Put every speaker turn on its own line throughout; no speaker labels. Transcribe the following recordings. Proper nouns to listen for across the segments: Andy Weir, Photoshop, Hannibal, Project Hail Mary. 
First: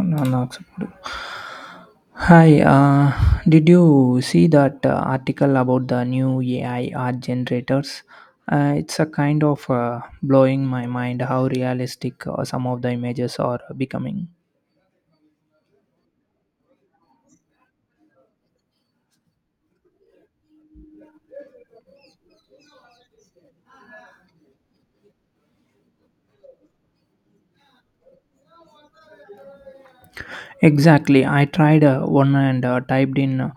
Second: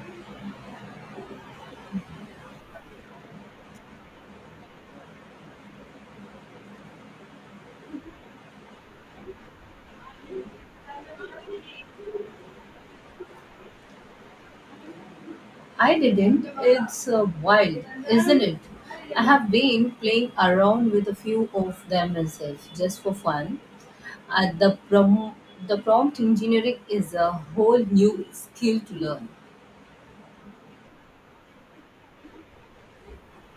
Unacceptable. Hi, did you see that article about the new AI art generators? It's a kind of blowing my mind how realistic some of the images are becoming.
I didn't. It's wild, isn't it? I have been playing around with a few of them myself, just for fun. Uh, the, prom- the prompt engineering is a whole new skill to learn.
Exactly, I tried one and typed in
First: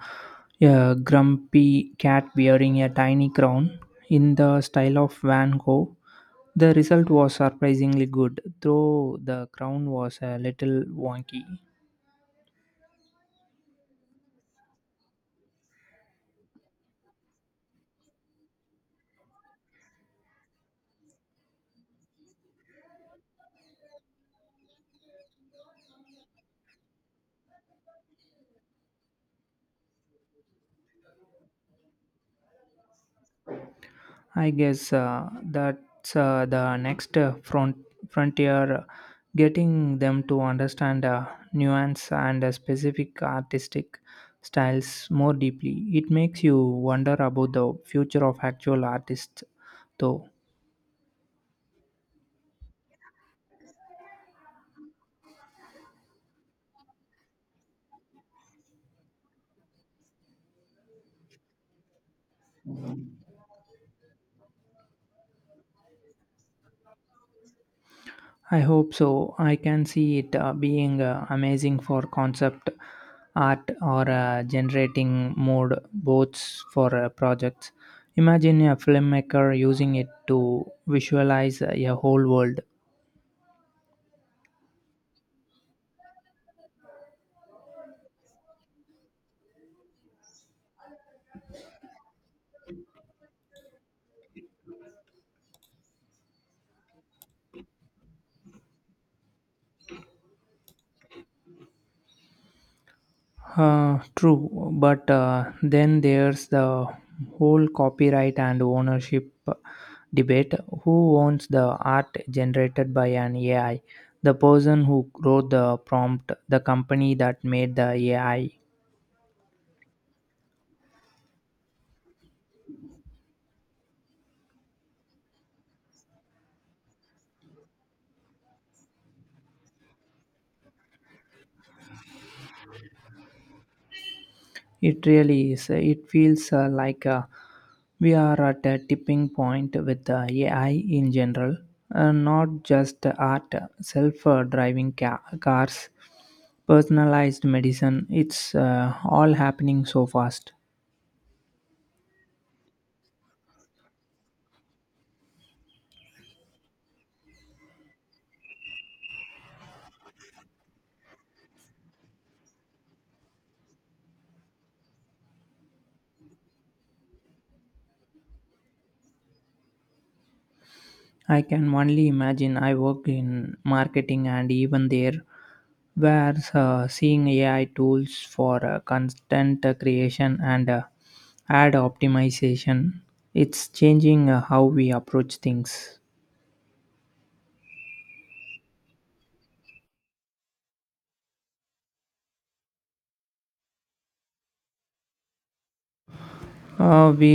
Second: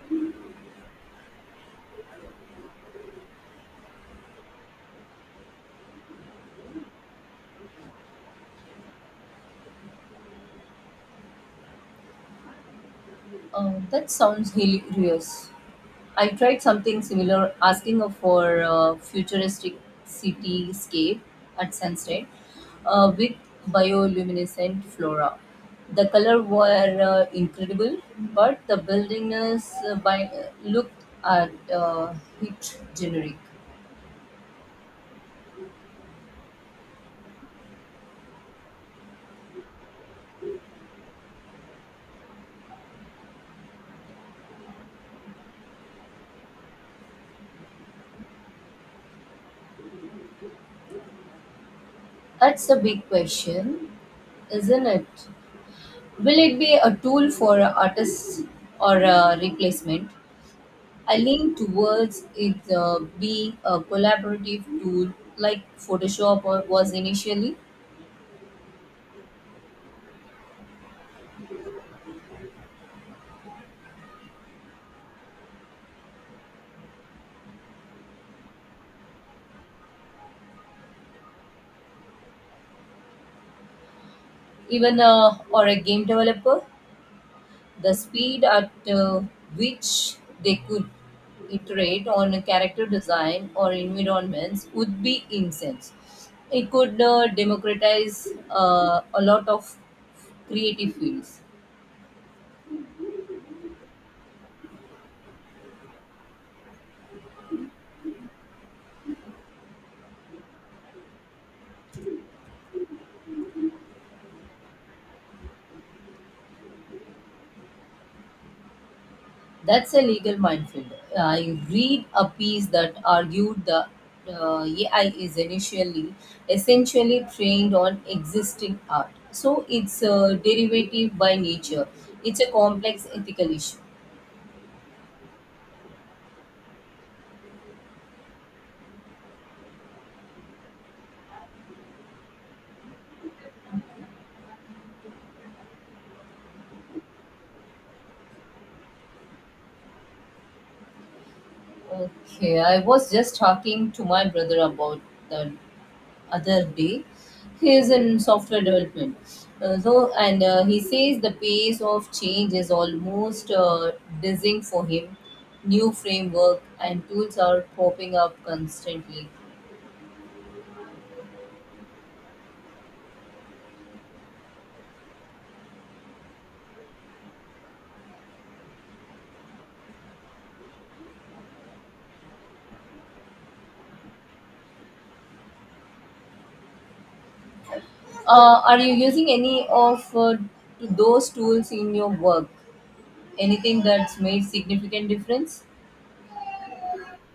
a grumpy cat wearing a tiny crown in the style of Van Gogh. The result was surprisingly good, though the crown was a little wonky.
That sounds hilarious. I tried something similar, asking for a futuristic cityscape at sunset with bioluminescent flora. The color were incredible, but the building is by looked at hit generic.
I guess that's the next frontier, getting them to understand nuance and specific artistic styles more deeply. It makes you wonder about the future of actual artists, though.
That's a big question, isn't it? Will it be a tool for artists or a replacement? I lean towards it being a collaborative tool like Photoshop or was initially,
I hope so. I can see it being amazing for concept art or generating mode boards for projects. Imagine a filmmaker using it to visualize a whole world.
even or a game developer. The speed at which they could iterate on a character design or environments would be incense. It could democratize a lot of creative fields.
True, but then there's the whole copyright and ownership debate. Who owns the art generated by an AI? The person who wrote the prompt, the company that made the AI?
That's a legal minefield. I read a piece that argued the AI is initially essentially trained on existing art, so it's a derivative by nature. It's a complex ethical issue.
It really is. It feels like we are at a tipping point with AI in general, not just art, self driving ca- cars, personalized medicine. It's all happening so fast.
Okay, I was just talking to my brother about that other day. He is in software development. So, and he says the pace of change is almost dizzying for him. New framework and tools are popping up constantly.
I can only imagine. I worked in marketing, and even there, where seeing AI tools for content creation and ad optimization, it's changing how we approach things.
Are you using any of those tools in your work? Anything that's made significant difference?
We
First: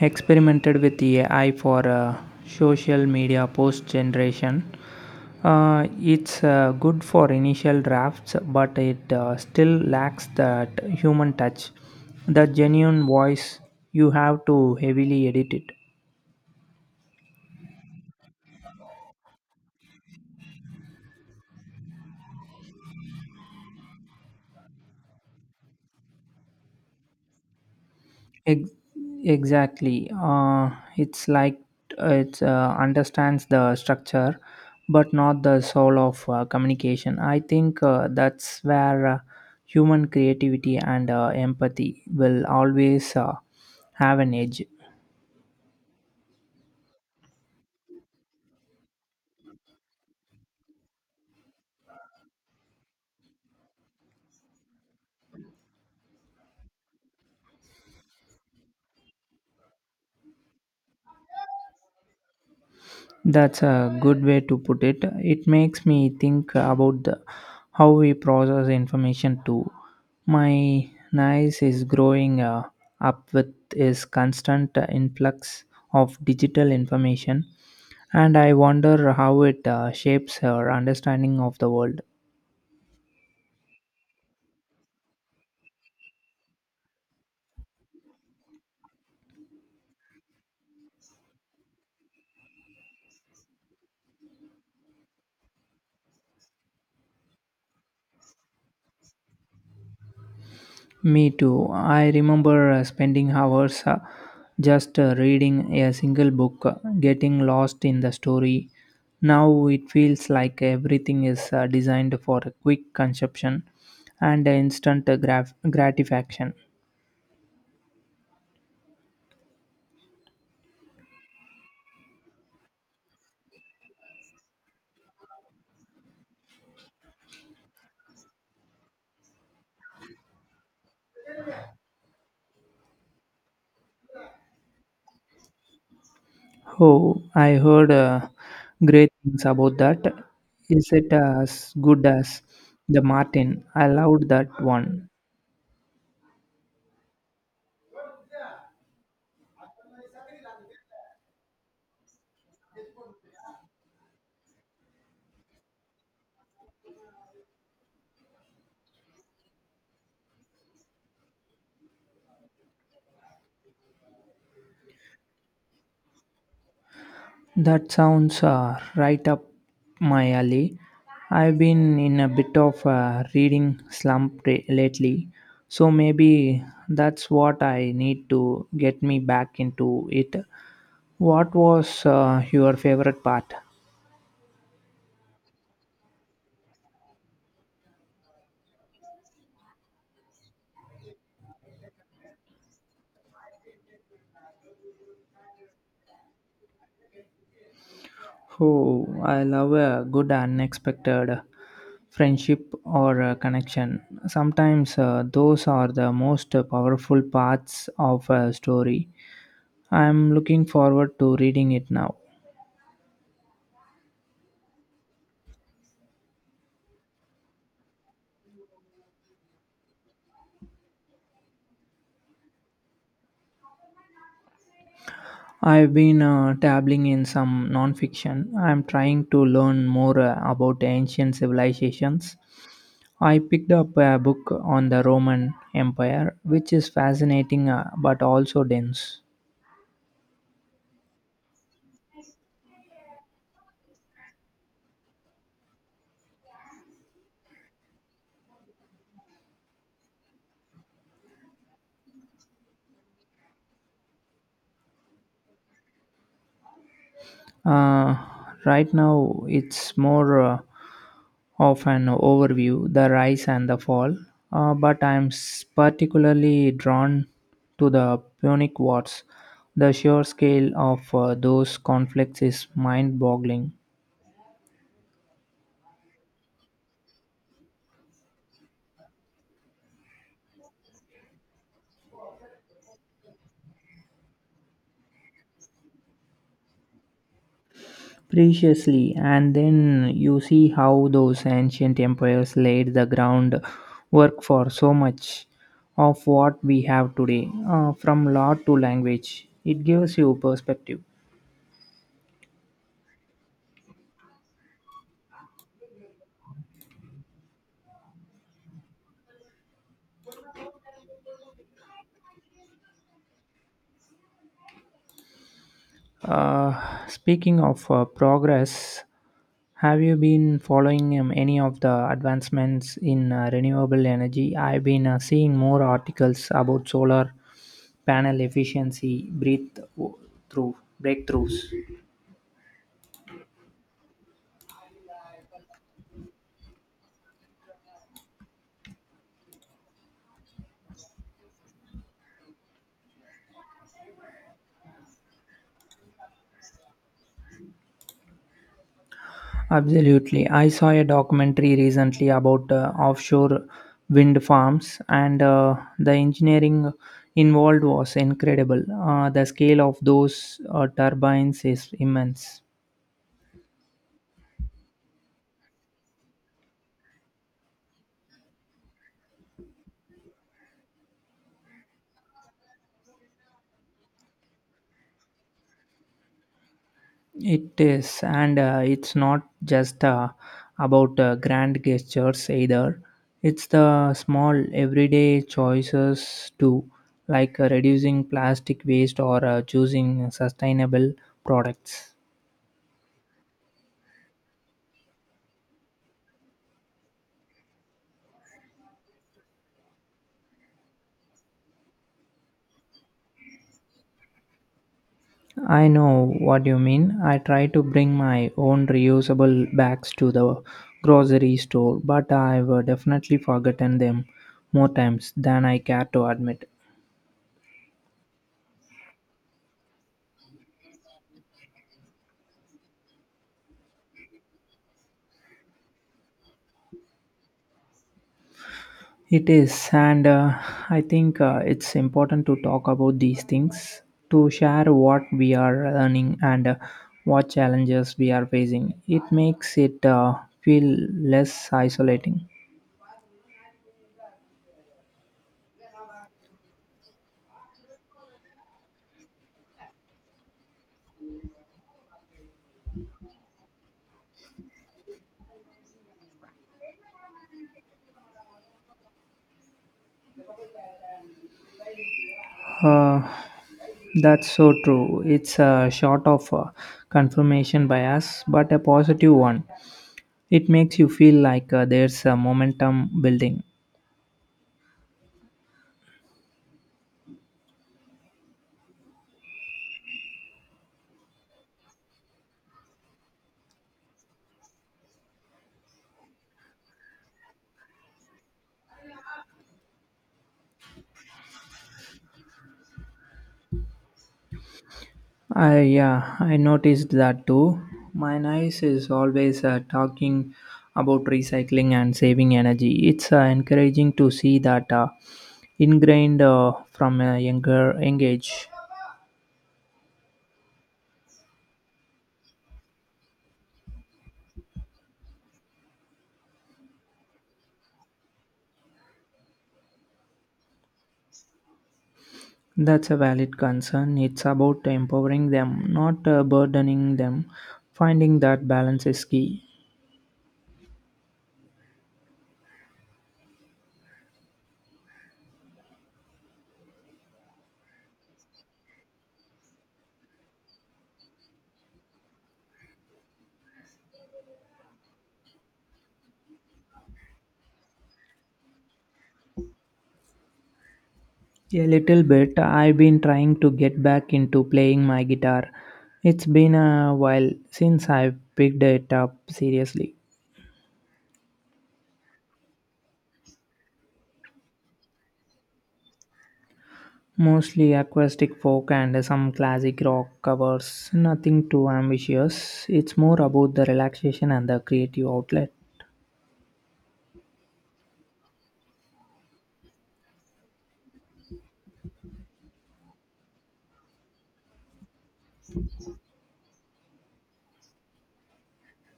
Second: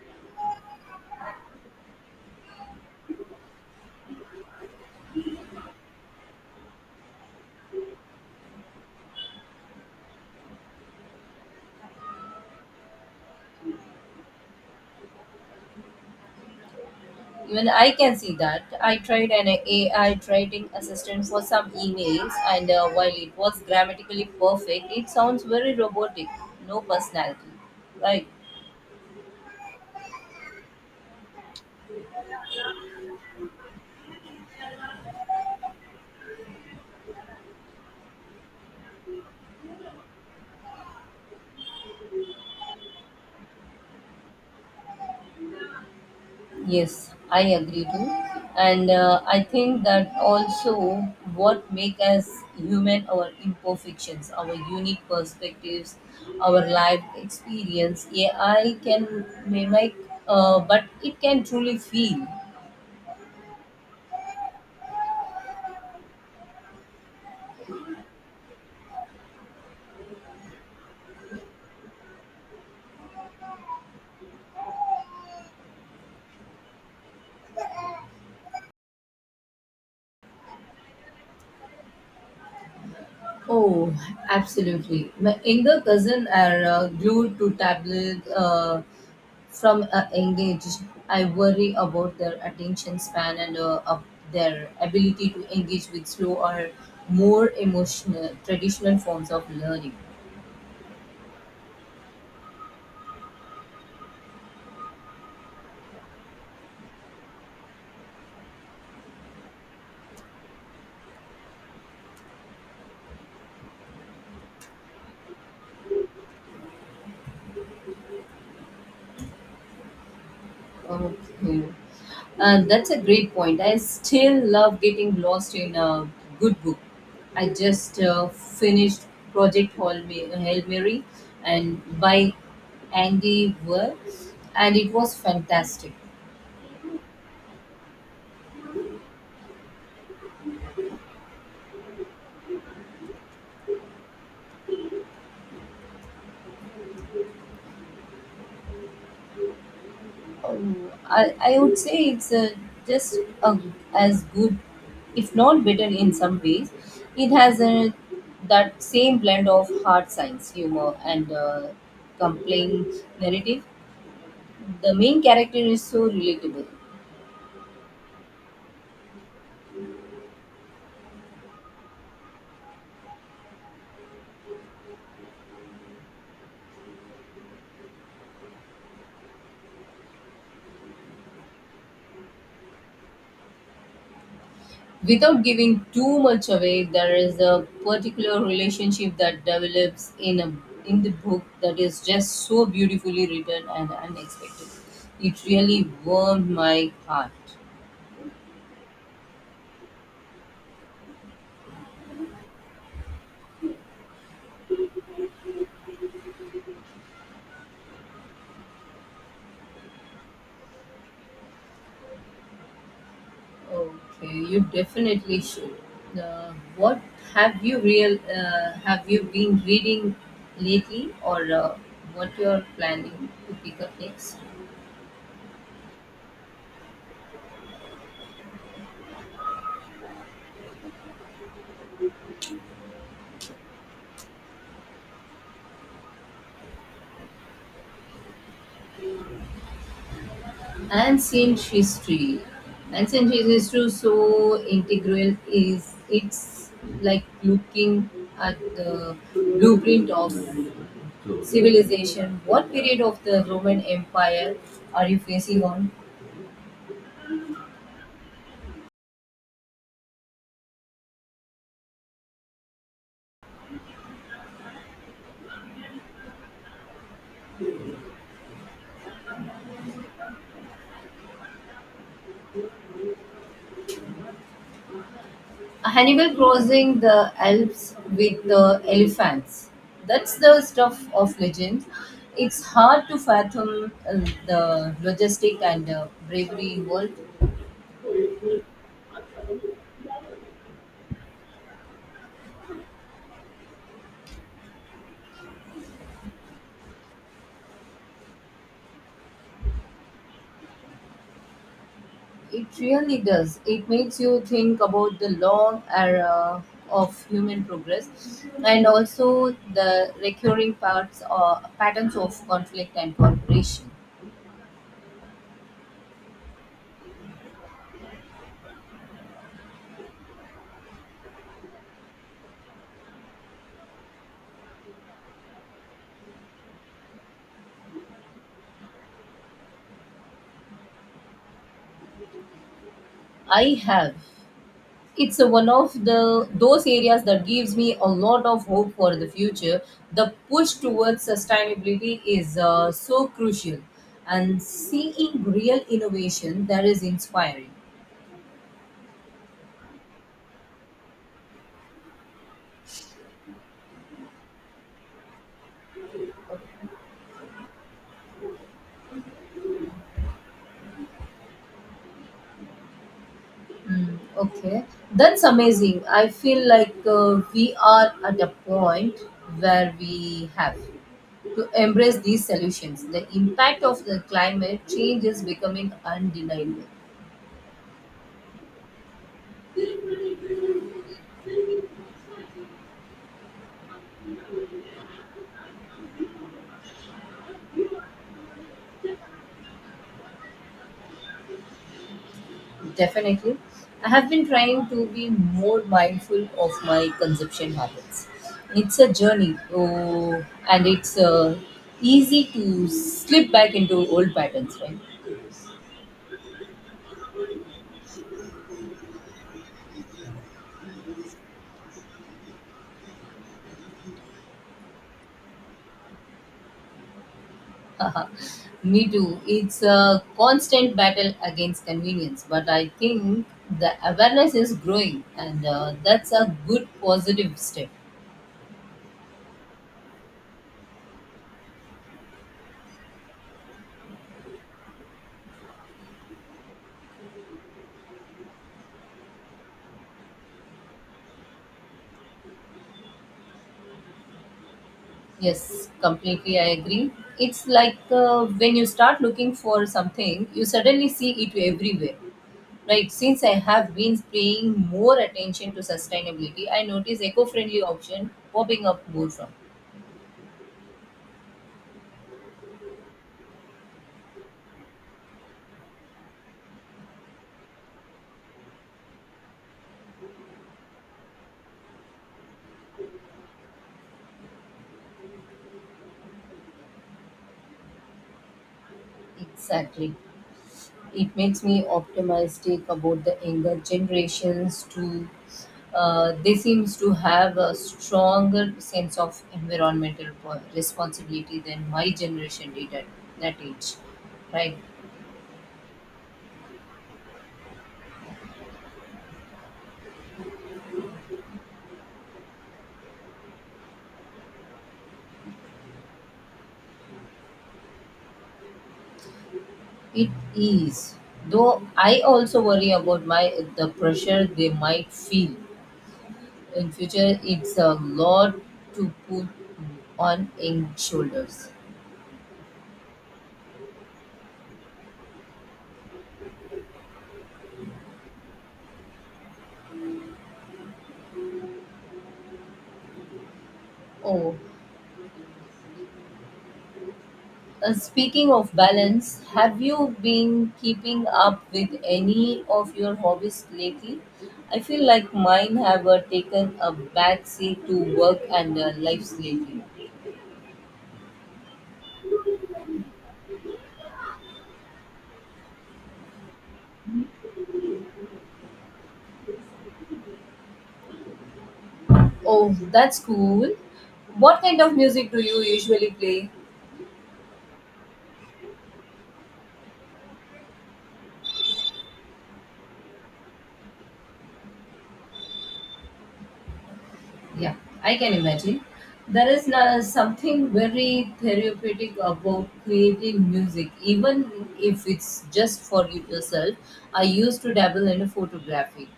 experimented with AI for social media post generation. It's good for initial drafts, but it still lacks that human touch, that genuine voice. You have to heavily edit it.
Even I can see that. I tried an AI writing assistant for some emails, and while it was grammatically perfect, it sounds very robotic, no personality. Right?
Ex- exactly. It's like it understands the structure, but not the soul of communication. I think that's where human creativity and empathy will always have an edge.
Yes, I agree too. And I think that also what make us human our imperfections, our unique perspectives, our life experience. AI can mimic, but it can truly feel.
That's a good way to put it. It makes me think about how we process information too. My niece is growing up with his constant influx of digital information, and I wonder how it shapes her understanding of the world.
Oh, absolutely. My younger cousins are glued to tablets from a young age. I worry about their attention span and of their ability to engage with slow or more emotional traditional forms of learning.
Me too. I remember spending hours just reading a single book, getting lost in the story. Now it feels like everything is designed for a quick consumption and instant gratification.
Okay. That's a great point. I still love getting lost in a good book. I just finished Hail Mary and by Andy Weir, and it was fantastic.
Oh, I heard great things about that. Is it as good as the Martin? I loved that one.
I would say it's just a as good, if not better in some ways. It has that same blend of hard science, humor, and compelling narrative the main character is so relatable.
That sounds right up my alley. I've been in a bit of a reading slump lately, so maybe that's what I need to get me back into it. What was your favorite part?
Without giving too much away, there is a particular relationship that develops in a in the book that is just so beautifully written and unexpected. It really warmed my heart.
Oh, I love a good unexpected friendship or a connection. Sometimes those are the most powerful parts of a story. I'm looking forward to reading it now.
Okay, you definitely should. What have you real Have you been reading lately, or what you're planning to pick up next?
I've been dabbling in some nonfiction. I'm trying to learn more about ancient civilizations. I picked up a book on the Roman Empire, which is fascinating but also dense.
Ancient history. Ancient history so integral is it's like looking at the blueprint of civilization. What period of the Roman Empire are you facing on?
Uh, right now, it's more of an overview, the rise and the fall, but I'm particularly drawn to the Punic Wars. The sheer scale of those conflicts is mind boggling.
Hannibal crossing the Alps with the elephants. That's the stuff of legends. It's hard to fathom the logistic and bravery involved.
Preciously, and then you see how those ancient empires laid the groundwork for so much of what we have today, from law to language. It gives you perspective.
It really does. It makes you think about the long era of human progress and also the recurring parts or patterns of conflict and cooperation.
Uh, speaking of progress, have you been following any of the advancements in renewable energy? I've been seeing more articles about solar panel efficiency, breathe through breakthroughs.
I have. It's a one of the those areas that gives me a lot of hope for the future. The push towards sustainability is so crucial, and seeing real innovation there is inspiring.
Absolutely. I saw a documentary recently about offshore wind farms, and the engineering involved was incredible. The scale of those turbines is immense.
Mm, okay, that's amazing. I feel like we are at a point where we have to embrace these solutions. The impact of the climate change is becoming undeniable.
It is, and it's not just about grand gestures either. It's the small everyday choices too, like reducing plastic waste or choosing sustainable products.
Definitely. I have been trying to be more mindful of my consumption habits. It's a journey, oh, and it's easy to slip back into old patterns, right?
I know what you mean. I try to bring my own reusable bags to the grocery store, but I've definitely forgotten them more times than I care to admit.
Me too. It's a constant battle against convenience, but I think the awareness is growing, and that's a good positive step.
It is, and I think it's important to talk about these things, to share what we are learning and what challenges we are facing. It makes it feel less isolating.
Yes, completely. I agree. It's like when you start looking for something, you suddenly see it everywhere. Right, since I have been paying more attention to sustainability, I notice eco friendly option popping up more from.
Uh, That's so true. It's a sort of confirmation bias, but a positive one. It makes you feel like there's a momentum building.
Exactly. It makes me optimistic about the younger generations too. They seems to have a stronger sense of responsibility than my generation did at that age. Right?
I yeah, I noticed that too. My niece is always talking about recycling and saving energy. It's encouraging to see that ingrained from a young age.
It is. Though I also worry about my the pressure they might feel in future. It's a lot to put on in shoulders.
That's a valid concern. It's about empowering them, not burdening them. Finding that balance is key.
Oh, speaking of balance, have you been keeping up with any of your hobbies lately? I feel like mine have taken a back seat to work and life lately.
A little bit. I've been trying to get back into playing my guitar. It's been a while since I've picked it up seriously.
Oh, that's cool. What kind of music do you usually play?
Mostly acoustic folk and some classic rock covers. Nothing too ambitious. It's more about the relaxation and the creative outlet.
Yeah, I can imagine. There is something very therapeutic about creating music, even if it's just for you yourself. I used to dabble in photography.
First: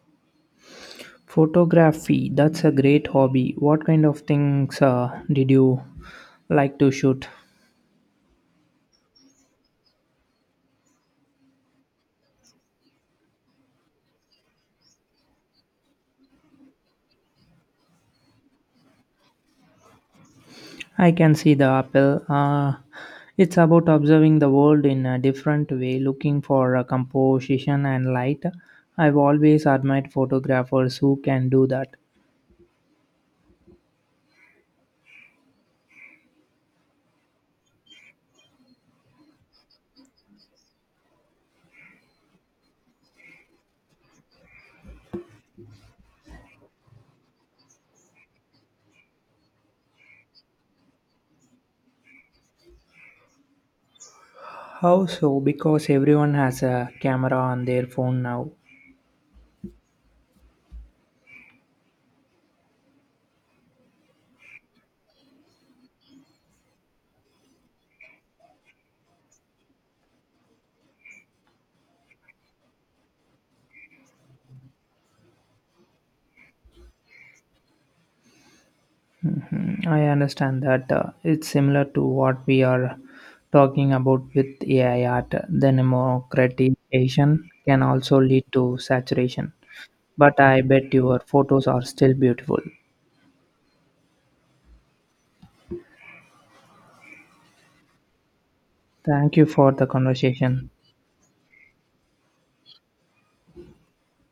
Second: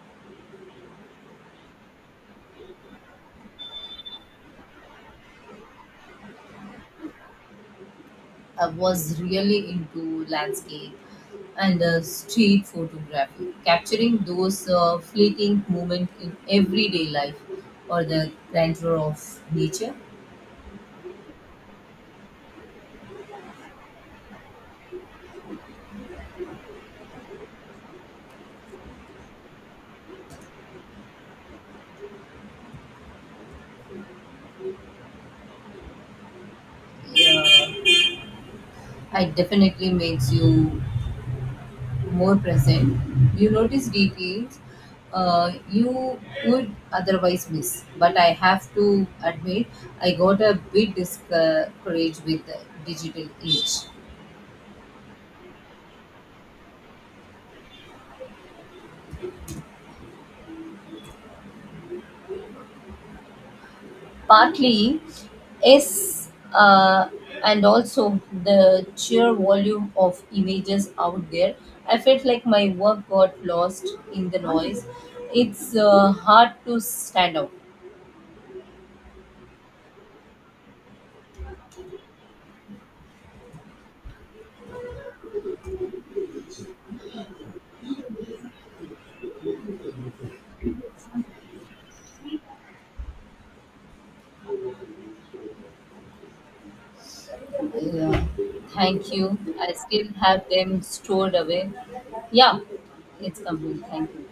Photography, that's a great hobby. What kind of things did you like to shoot?
I was really into landscape and street photography, capturing those fleeting moments in everyday life or the grandeur of nature.
I can see the apple. It's about observing the world in a different way, looking for a composition and light. I've always admired photographers who can do that.
Yeah, it definitely makes you more present. You notice details you would otherwise miss. But I have to admit, I got a bit discouraged with the digital age.
How so? Because everyone has a camera on their phone now.
Partly, yes, uh, and also the sheer volume of images out there. I felt like my work got lost in the noise. It's hard to stand out.
Mm, I understand that it's similar to what we are talking about with AI art. The democratization can also lead to saturation. But I bet your photos are still beautiful.
Yeah. Thank
Thank
you.
you for
I
the
still have
conversation.
them stored away. Yeah, it's complete. Thank you.